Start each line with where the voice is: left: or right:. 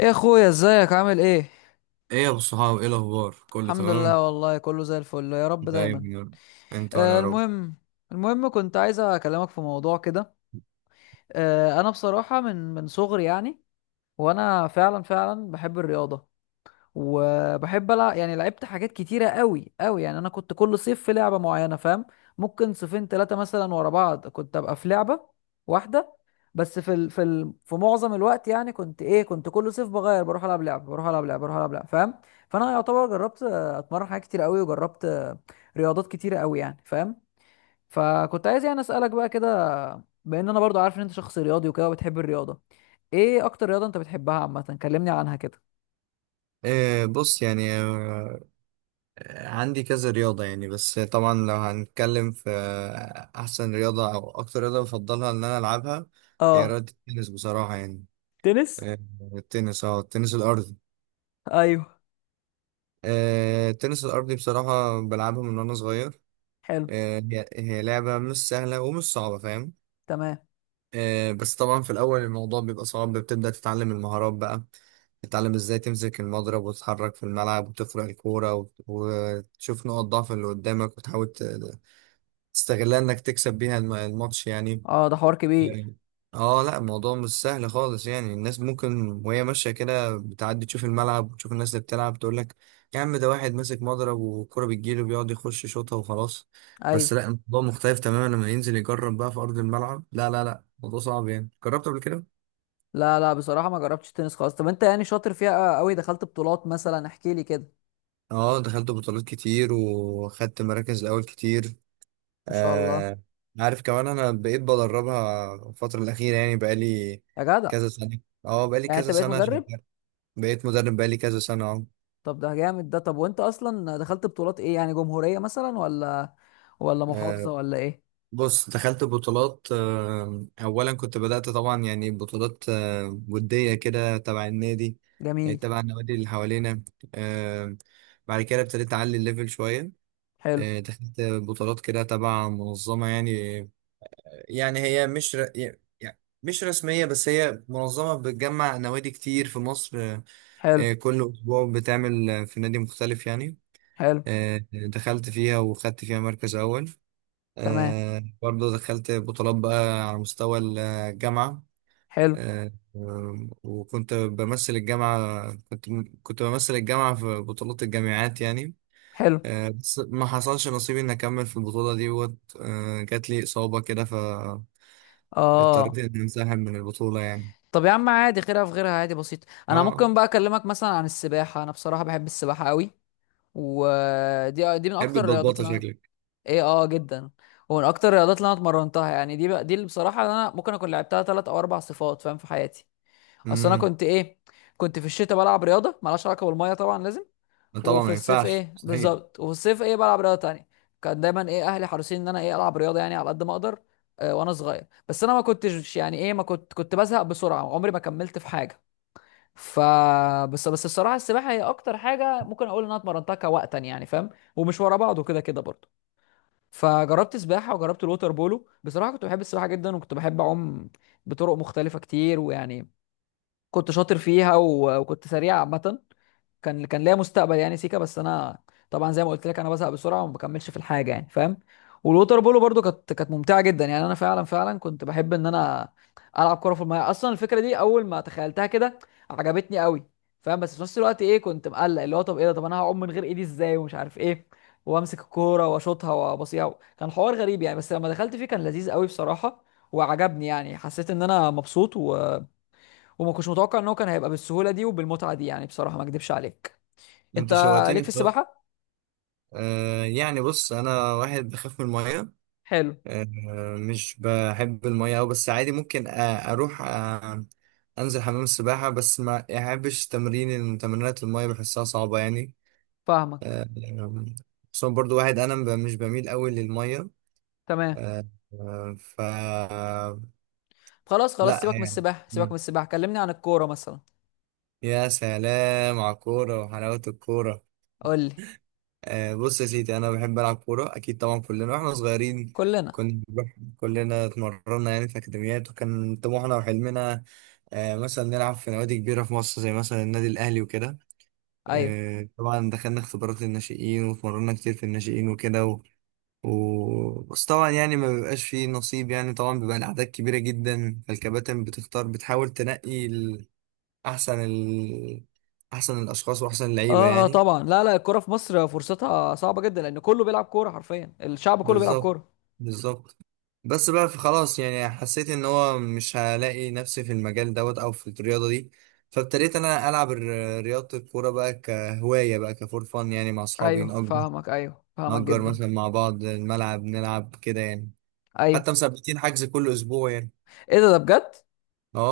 left: ايه يا اخويا، ازيك؟ عامل ايه؟
right: ايه يا ابو الصحاب، ايه الاخبار؟ كله
left: الحمد
right: تمام؟
left: لله والله، كله زي الفل يا رب دايما.
right: دايما يا رب. انت وانا
left: آه،
right: يا رب.
left: المهم، المهم كنت عايز اكلمك في موضوع كده. آه، انا بصراحة من صغري يعني وانا فعلا فعلا بحب الرياضة وبحب العب، يعني لعبت حاجات كتيره قوي قوي، يعني انا كنت كل صيف في لعبه معينه، فاهم؟ ممكن صيفين ثلاثه مثلا ورا بعض كنت ابقى في لعبه واحده، بس في معظم الوقت يعني كنت ايه، كنت كل صيف بغير، بروح العب لعبه بروح العب لعبه بروح العب لعبه، فاهم؟ فانا يعتبر جربت، اتمرن حاجات كتير قوي وجربت، رياضات كتيره قوي يعني، فاهم؟ فكنت عايز يعني اسالك بقى كده، بان انا برضو عارف ان انت شخص رياضي وكده وبتحب الرياضه. ايه اكتر رياضه انت بتحبها عامه؟ كلمني عنها كده.
right: إيه، بص يعني، عندي كذا رياضة يعني. بس طبعا لو هنتكلم في أحسن رياضة أو أكتر رياضة بفضلها إن أنا ألعبها، هي
left: اه.
right: رياضة التنس بصراحة يعني.
left: تنس.
right: آه، التنس الأرضي.
left: ايوه.
right: التنس الأرضي بصراحة بلعبها من وأنا صغير.
left: حلو.
right: هي لعبة مش سهلة ومش صعبة، فاهم؟
left: تمام.
right: بس طبعا في الأول الموضوع بيبقى صعب، بتبدأ تتعلم المهارات بقى، تتعلم ازاي تمسك المضرب وتتحرك في الملعب وتفرق الكورة وتشوف نقط ضعف اللي قدامك وتحاول تستغلها انك تكسب بيها الماتش يعني.
left: اه ده حوار كبير.
right: يعني اه، لا الموضوع مش سهل خالص يعني. الناس ممكن وهي ماشية كده بتعدي تشوف الملعب وتشوف الناس اللي بتلعب تقول لك: يا عم، ده واحد ماسك مضرب والكرة بتجيله بيقعد يخش يشوطها وخلاص. بس
left: ايوه.
right: لا، الموضوع مختلف تماما لما ينزل يجرب بقى في أرض الملعب. لا لا لا، الموضوع صعب يعني. جربت قبل كده؟
left: لا لا، بصراحه ما جربتش تنس خالص. طب انت يعني شاطر فيها قوي؟ دخلت بطولات مثلا؟ احكي لي كده.
right: اه، دخلت بطولات كتير وخدت مراكز الأول كتير.
left: ما شاء الله.
right: آه عارف كمان، أنا بقيت بدربها الفترة الأخيرة، يعني بقالي
left: يا جدع.
right: كذا سنة. اه، بقالي
left: يعني انت
right: كذا
left: بقيت
right: سنة شغال.
left: مدرب؟
right: بقيت مدرب بقالي كذا سنة، اه.
left: طب ده جامد ده. طب وانت اصلا دخلت بطولات ايه؟ يعني جمهوريه مثلا ولا ولا محافظه
right: آه،
left: ولا ايه؟
right: بص، دخلت بطولات. اولا كنت بدأت طبعا يعني بطولات ودية كده تبع النادي، يعني
left: جميل.
right: تبع النوادي اللي حوالينا. آه، بعد كده ابتديت اعلي الليفل شوية.
left: حلو.
right: دخلت بطولات كده تبع منظمة، يعني يعني هي مش ر... يعني مش رسمية، بس هي منظمة بتجمع نوادي كتير في مصر.
left: حلو.
right: كل أسبوع بتعمل في نادي مختلف يعني.
left: حلو.
right: دخلت فيها وخدت فيها مركز أول.
left: تمام.
right: برضو دخلت بطولات بقى على مستوى الجامعة.
left: حلو.
right: وكنت بمثل الجامعة، كنت كنت بمثل الجامعة في بطولات الجامعات يعني.
left: حلو.
right: بس ما حصلش نصيبي إني أكمل في البطولة دي، وقت جات لي إصابة كده فاضطريت
left: اه.
right: إني أنسحب من البطولة يعني.
left: طب يا عم عادي، خيرها في غيرها، عادي، بسيط. انا
right: اه،
left: ممكن بقى اكلمك مثلا عن السباحه؟ انا بصراحه بحب السباحه قوي. ودي دي من
right: حب
left: اكتر الرياضات
right: البطبطة
left: اللي انا
right: شكلك.
left: ايه. اه جدا. ومن اكتر الرياضات اللي انا اتمرنتها يعني، دي بقى دي اللي بصراحه انا ممكن اكون لعبتها ثلاث او اربع صفات، فاهم، في حياتي. اصل انا
right: امم
left: كنت ايه، كنت في الشتاء بلعب رياضه مالهاش علاقه بالميه طبعا لازم.
right: طبعا،
left: وفي
right: ما
left: الصيف
right: ينفعش
left: ايه
right: مستحيل.
left: بالظبط، وفي الصيف ايه بلعب رياضه تانية. كان دايما ايه اهلي حريصين ان انا ايه العب رياضه يعني على قد ما اقدر. وانا صغير، بس انا ما كنتش يعني ايه، ما كنت كنت بزهق بسرعه، عمري ما كملت في حاجه. ف، بس بس الصراحه السباحه هي اكتر حاجه ممكن اقول ان انا اتمرنتها كوقتا، يعني فاهم. ومش ورا بعض وكده كده برضه. فجربت سباحه وجربت الوتر بولو. بصراحه كنت بحب السباحه جدا وكنت بحب اعوم بطرق مختلفه كتير ويعني كنت شاطر فيها وكنت سريع عامه. كان ليا مستقبل يعني سيكا، بس انا طبعا زي ما قلت لك انا بزهق بسرعه وما بكملش في الحاجه، يعني فاهم. والووتر بولو برضو كانت ممتعه جدا، يعني انا فعلا فعلا كنت بحب ان انا العب كره في الميه. اصلا الفكره دي اول ما تخيلتها كده عجبتني قوي، فاهم. بس في نفس الوقت ايه كنت مقلق اللي هو طب ايه ده، طب انا هعوم من غير ايدي ازاي ومش عارف ايه، وامسك الكوره واشوطها وابصيها. كان حوار غريب يعني، بس لما دخلت فيه كان لذيذ قوي بصراحه وعجبني، يعني حسيت ان انا مبسوط وما كنتش متوقع ان هو كان هيبقى بالسهوله دي وبالمتعه دي، يعني بصراحه ما اكدبش عليك. انت
right: انت
left: ليك
right: شوقتني
left: في
right: بصراحة.
left: السباحه.
right: يعني بص، انا واحد بخاف من الميه.
left: حلو.
right: آه، مش بحب المية أوي، بس عادي ممكن أروح أنزل حمام السباحة، بس ما أحبش تمرينات المية، بحسها صعبة يعني.
left: فاهمك.
right: آه، خصوصا برضو واحد أنا مش بميل أوي للمية.
left: تمام.
right: آه، آه، ف
left: خلاص خلاص
right: لا
left: سيبك من
right: يعني.
left: السباحه، سيبك من
right: مم.
left: السباحه، كلمني عن الكوره مثلا.
right: يا سلام على الكورة وحلاوة الكورة.
left: قول لي.
right: بص يا سيدي، انا بحب العب كوره اكيد. طبعا كلنا واحنا صغيرين
left: كلنا.
right: كنا بنروح كلنا اتمرنا يعني في اكاديميات، وكان طموحنا وحلمنا مثلا نلعب في نوادي كبيره في مصر، زي مثلا النادي الاهلي وكده.
left: ايوه.
right: طبعا دخلنا اختبارات الناشئين واتمرنا كتير في الناشئين وكده بس طبعا يعني ما بيبقاش فيه نصيب. يعني طبعا بيبقى الاعداد كبيره جدا، فالكباتن بتختار بتحاول تنقي احسن ال... احسن الاشخاص واحسن اللعيبه
left: اه اه
right: يعني.
left: طبعا. لا لا، الكوره في مصر فرصتها صعبه جدا، لان كله بيلعب كوره، حرفيا الشعب كله بيلعب
right: بالظبط،
left: كوره.
right: بالظبط. بس بقى في خلاص يعني، حسيت ان هو مش هلاقي نفسي في المجال دوت او في الرياضه دي. فابتديت انا العب رياضه الكوره بقى كهوايه، بقى كفور فن يعني مع اصحابي.
left: ايوه
right: نأجر
left: فاهمك، ايوه فاهمك
right: نأجر
left: جدا.
right: مثلا مع بعض الملعب نلعب كده يعني. حتى
left: ايوه.
right: مثبتين حجز كل اسبوع يعني.
left: ايه ده بجد؟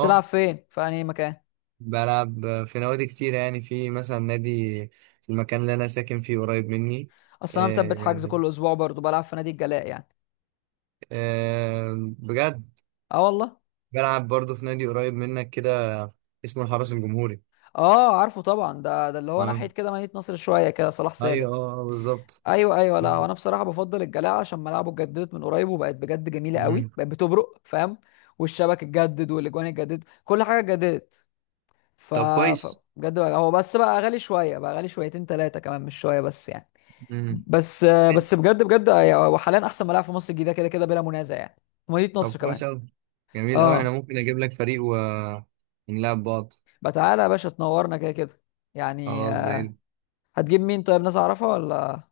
left: تلعب فين، في انهي مكان؟
right: بلعب في نوادي كتير، يعني في مثلا نادي في المكان اللي انا ساكن فيه قريب مني.
left: اصل انا مثبت حجز
right: آه،
left: كل اسبوع برضه، بلعب في نادي الجلاء يعني.
right: آه، بجد،
left: اه والله.
right: بلعب برضه في نادي قريب منك كده، اسمه الحرس الجمهوري.
left: اه عارفه طبعا، ده اللي هو
right: اه،
left: ناحيه كده مدينه نصر شويه كده، صلاح سالم.
right: ايوه، اه، بالظبط.
left: ايوه ايوه. لا هو انا بصراحه بفضل الجلاعه عشان ملاعبه اتجددت من قريب وبقت بجد جميله قوي،
right: مم.
left: بقت بتبرق فاهم. والشبك اتجدد والاجوان اتجددت، كل حاجه اتجددت. ف،
right: طب كويس.
left: هو بس بقى غالي شويه، بقى غالي شويتين ثلاثه كمان، مش شويه بس يعني.
right: مم.
left: بس.
right: حلو.
left: بس بجد بجد هو حاليا احسن ملاعب في مصر الجديده كده كده بلا منازع يعني، مدينه
right: طب
left: نصر كمان.
right: كويس أوي. جميل أوي، أنا
left: اه.
right: ممكن أجيب لك فريق ونلعب بعض.
left: بقى تعالى يا باشا تنورنا كده كده. يعني
right: خلاص زي ال-
left: هتجيب مين؟ طيب ناس اعرفها ولا؟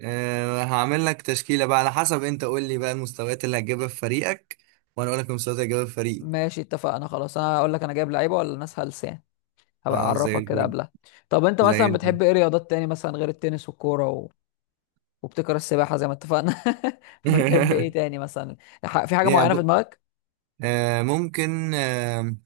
right: أه هعمل لك تشكيلة بقى، على حسب أنت قول لي بقى المستويات اللي هتجيبها في فريقك، وأنا أقول لك المستويات اللي هتجيبها في فريقي.
left: ماشي اتفقنا خلاص. انا اقول لك انا جايب لعيبه ولا ناس هلس يعني، هبقى
right: خلاص، زي
left: اعرفك كده
right: الفل،
left: قبلها. طب انت
right: زي
left: مثلا
right: الفل.
left: بتحب ايه رياضات تاني مثلا غير التنس والكوره وبتكره السباحه زي ما اتفقنا. فبتحب ايه تاني مثلا؟ في حاجه
right: يعني
left: معينه في
right: ب...
left: دماغك؟
right: أه ممكن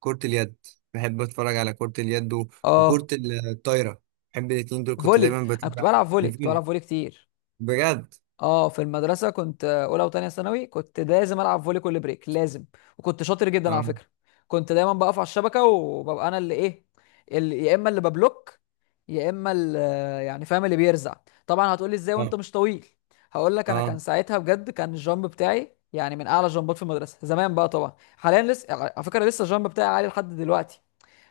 right: كرة اليد. بحب اتفرج على كرة اليد وكرة
left: اه.
right: الطايرة. بحب الاتنين دول، كنت
left: فولي!
right: دايما
left: انا كنت
right: بتابع
left: بلعب فولي، كنت
right: الفيلم
left: بلعب فولي كتير.
right: بجد.
left: اه في المدرسه كنت اولى وتانية ثانوي كنت لازم العب فولي كل بريك لازم. وكنت شاطر جدا على
right: اه
left: فكره. كنت دايما بقف على الشبكه وببقى انا اللي ايه، اللي يا اما اللي ببلوك، يا اما اللي، يعني فاهم، اللي بيرزع. طبعا هتقولي ازاي
right: اه
left: وانت مش طويل؟ هقول لك انا
right: اه،
left: كان ساعتها بجد كان الجامب بتاعي يعني من اعلى الجامبات في المدرسه زمان. بقى طبعا حاليا لسه على فكره، لسه الجامب بتاعي عالي لحد دلوقتي،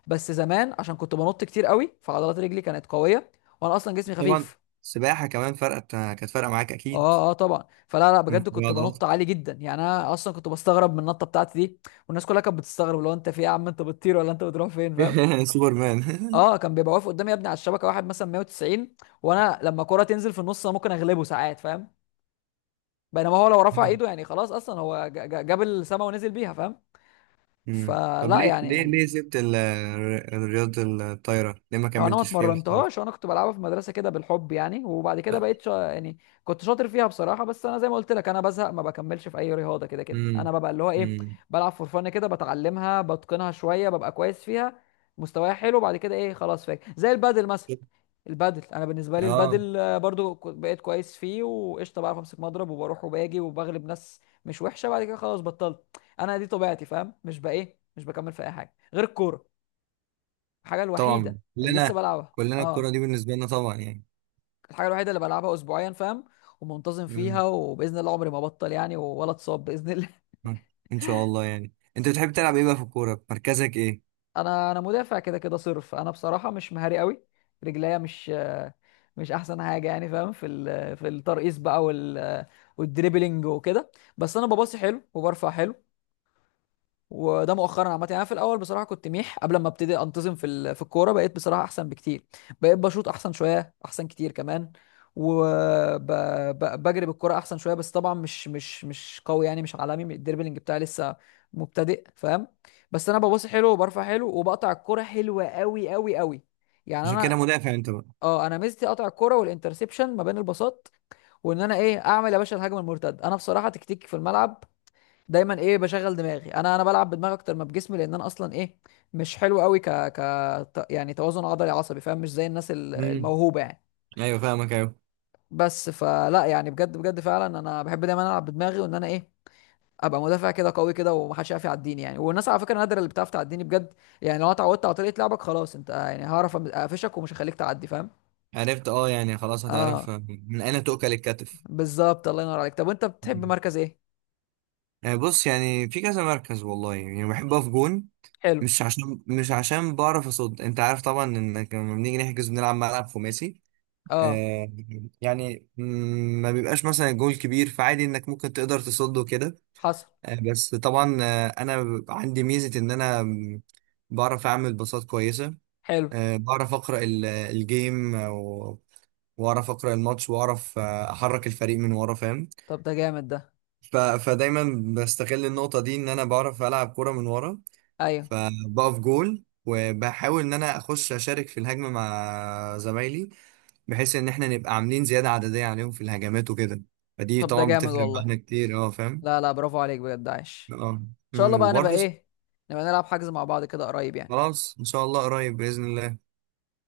left: بس زمان عشان كنت بنط كتير قوي، فعضلات رجلي كانت قويه، وانا اصلا جسمي
right: طبعا
left: خفيف.
right: السباحة كمان كانت فارقة معاك اكيد.
left: اه اه طبعا. فلا لا، بجد كنت
right: عضلات.
left: بنط عالي جدا، يعني انا اصلا كنت بستغرب من النطه بتاعتي دي. والناس كلها كانت بتستغرب، لو انت في ايه يا عم، انت بتطير ولا انت بتروح فين، فاهم؟
right: سوبرمان.
left: اه كان بيبقى واقف قدامي يا ابني على الشبكه واحد مثلا 190، وانا لما كرة تنزل في النص انا ممكن اغلبه ساعات، فاهم. بينما هو لو رفع ايده يعني خلاص، اصلا هو جاب السما ونزل بيها، فاهم.
right: مم. طب
left: فلا
right: ليه
left: يعني،
right: سبت رياضة الطايرة؟ ليه ما
left: أو انا ما
right: كملتش فيها
left: اتمرنتهاش،
right: واحترفت؟
left: انا كنت بلعبها في المدرسه كده بالحب يعني. وبعد كده بقيت يعني كنت شاطر فيها بصراحه. بس انا زي ما قلت لك انا بزهق، ما بكملش في اي رياضه، كده كده انا
right: امم
left: ببقى اللي هو ايه،
right: امم
left: بلعب فور فن كده، بتعلمها بتقنها شويه ببقى كويس فيها، مستواي حلو، بعد كده ايه خلاص. فاكر زي البادل مثلا؟ البادل انا بالنسبه لي
right: اه
left: البادل، برضو بقيت كويس فيه وقشطه، بعرف امسك مضرب وبروح وباجي وبغلب ناس مش وحشه، بعد كده خلاص بطلت. انا دي طبيعتي فاهم، مش بقى ايه، مش بكمل في اي حاجه غير الكوره. الحاجة
right: طبعا
left: الوحيدة اللي لسه
right: كلنا.
left: بلعبها
right: كلنا الكرة
left: اه،
right: دي بالنسبة لنا طبعا،
left: الحاجة الوحيدة اللي بلعبها اسبوعيا فاهم، ومنتظم
right: يعني.
left: فيها، وباذن الله عمري ما ابطل يعني ولا اتصاب باذن الله.
right: مم. ان شاء الله. يعني انت بتحب تلعب ايه بقى في الكوره؟ مركزك ايه؟
left: انا مدافع كده كده صرف. انا بصراحة مش مهاري قوي، رجليا مش مش احسن حاجة يعني فاهم في في الترقيص بقى والدريبلينج وكده. بس انا بباصي حلو وبرفع حلو، وده مؤخرا عامه يعني، أنا في الاول بصراحه كنت ميح قبل ما ابتدي انتظم في في الكوره، بقيت بصراحه احسن بكتير، بقيت بشوط احسن شويه، احسن كتير كمان، وبجري بالكوره احسن شويه. بس طبعا مش قوي يعني، مش عالمي، الدربلينج بتاعي لسه مبتدئ فاهم. بس انا بباصي حلو وبرفع حلو، وبقطع الكوره حلوه قوي قوي قوي، يعني
right: عشان كده
left: انا
right: مدافع انت بقى.
left: اه، انا ميزتي اقطع الكوره والانترسبشن ما بين الباصات، وان انا ايه اعمل يا باشا الهجمه المرتده. انا بصراحه تكتيكي في الملعب دايما ايه، بشغل دماغي، انا بلعب بدماغي اكتر ما بجسمي، لان انا اصلا ايه مش حلو قوي، يعني توازن عضلي عصبي فاهم، مش زي الناس
right: امم
left: الموهوبه يعني.
right: ايوه فاهمك، ايوه.
left: بس فلا يعني، بجد بجد فعلا انا بحب دايما العب بدماغي، وان انا ايه ابقى مدافع كده قوي كده، ومحدش يعرف يعديني يعني. والناس على فكره نادره اللي بتعرف تعديني بجد، يعني لو أنا اتعودت على طريقه لعبك خلاص انت يعني هعرف اقفشك ومش هخليك تعدي فاهم.
right: عرفت، يعني خلاص هتعرف
left: اه
right: من اين تؤكل الكتف.
left: بالظبط، الله ينور عليك. طب وانت بتحب
right: مم.
left: مركز ايه؟
right: يعني بص، يعني في كذا مركز، والله يعني بحب اقف جون،
left: حلو.
right: مش عشان بعرف اصد، انت عارف طبعا انك لما بنيجي نحجز بنلعب ملعب خماسي.
left: اه.
right: آه يعني ما بيبقاش مثلا الجول كبير، فعادي انك ممكن تقدر تصده كده.
left: حصل.
right: بس طبعا انا عندي ميزه ان انا بعرف اعمل باصات كويسه.
left: حلو.
right: بعرف اقرا الجيم واعرف اقرا الماتش واعرف احرك الفريق من ورا، فاهم؟
left: طب ده جامد ده.
right: فدايما بستغل النقطه دي، ان انا بعرف العب كوره من ورا.
left: ايوه.
right: فبقف جول وبحاول ان انا اخش اشارك في الهجمه مع زمايلي، بحيث ان احنا نبقى عاملين زياده عدديه عليهم في الهجمات وكده. فدي
left: طب ده
right: طبعا
left: جامد
right: بتفرق
left: والله.
right: معانا كتير، اه فاهم.
left: لا لا، برافو عليك بجد عايش.
right: اه،
left: ان شاء الله بقى نبقى
right: وبرضه
left: ايه، نبقى نلعب حجز مع بعض كده قريب يعني.
right: خلاص ان شاء الله قريب باذن الله.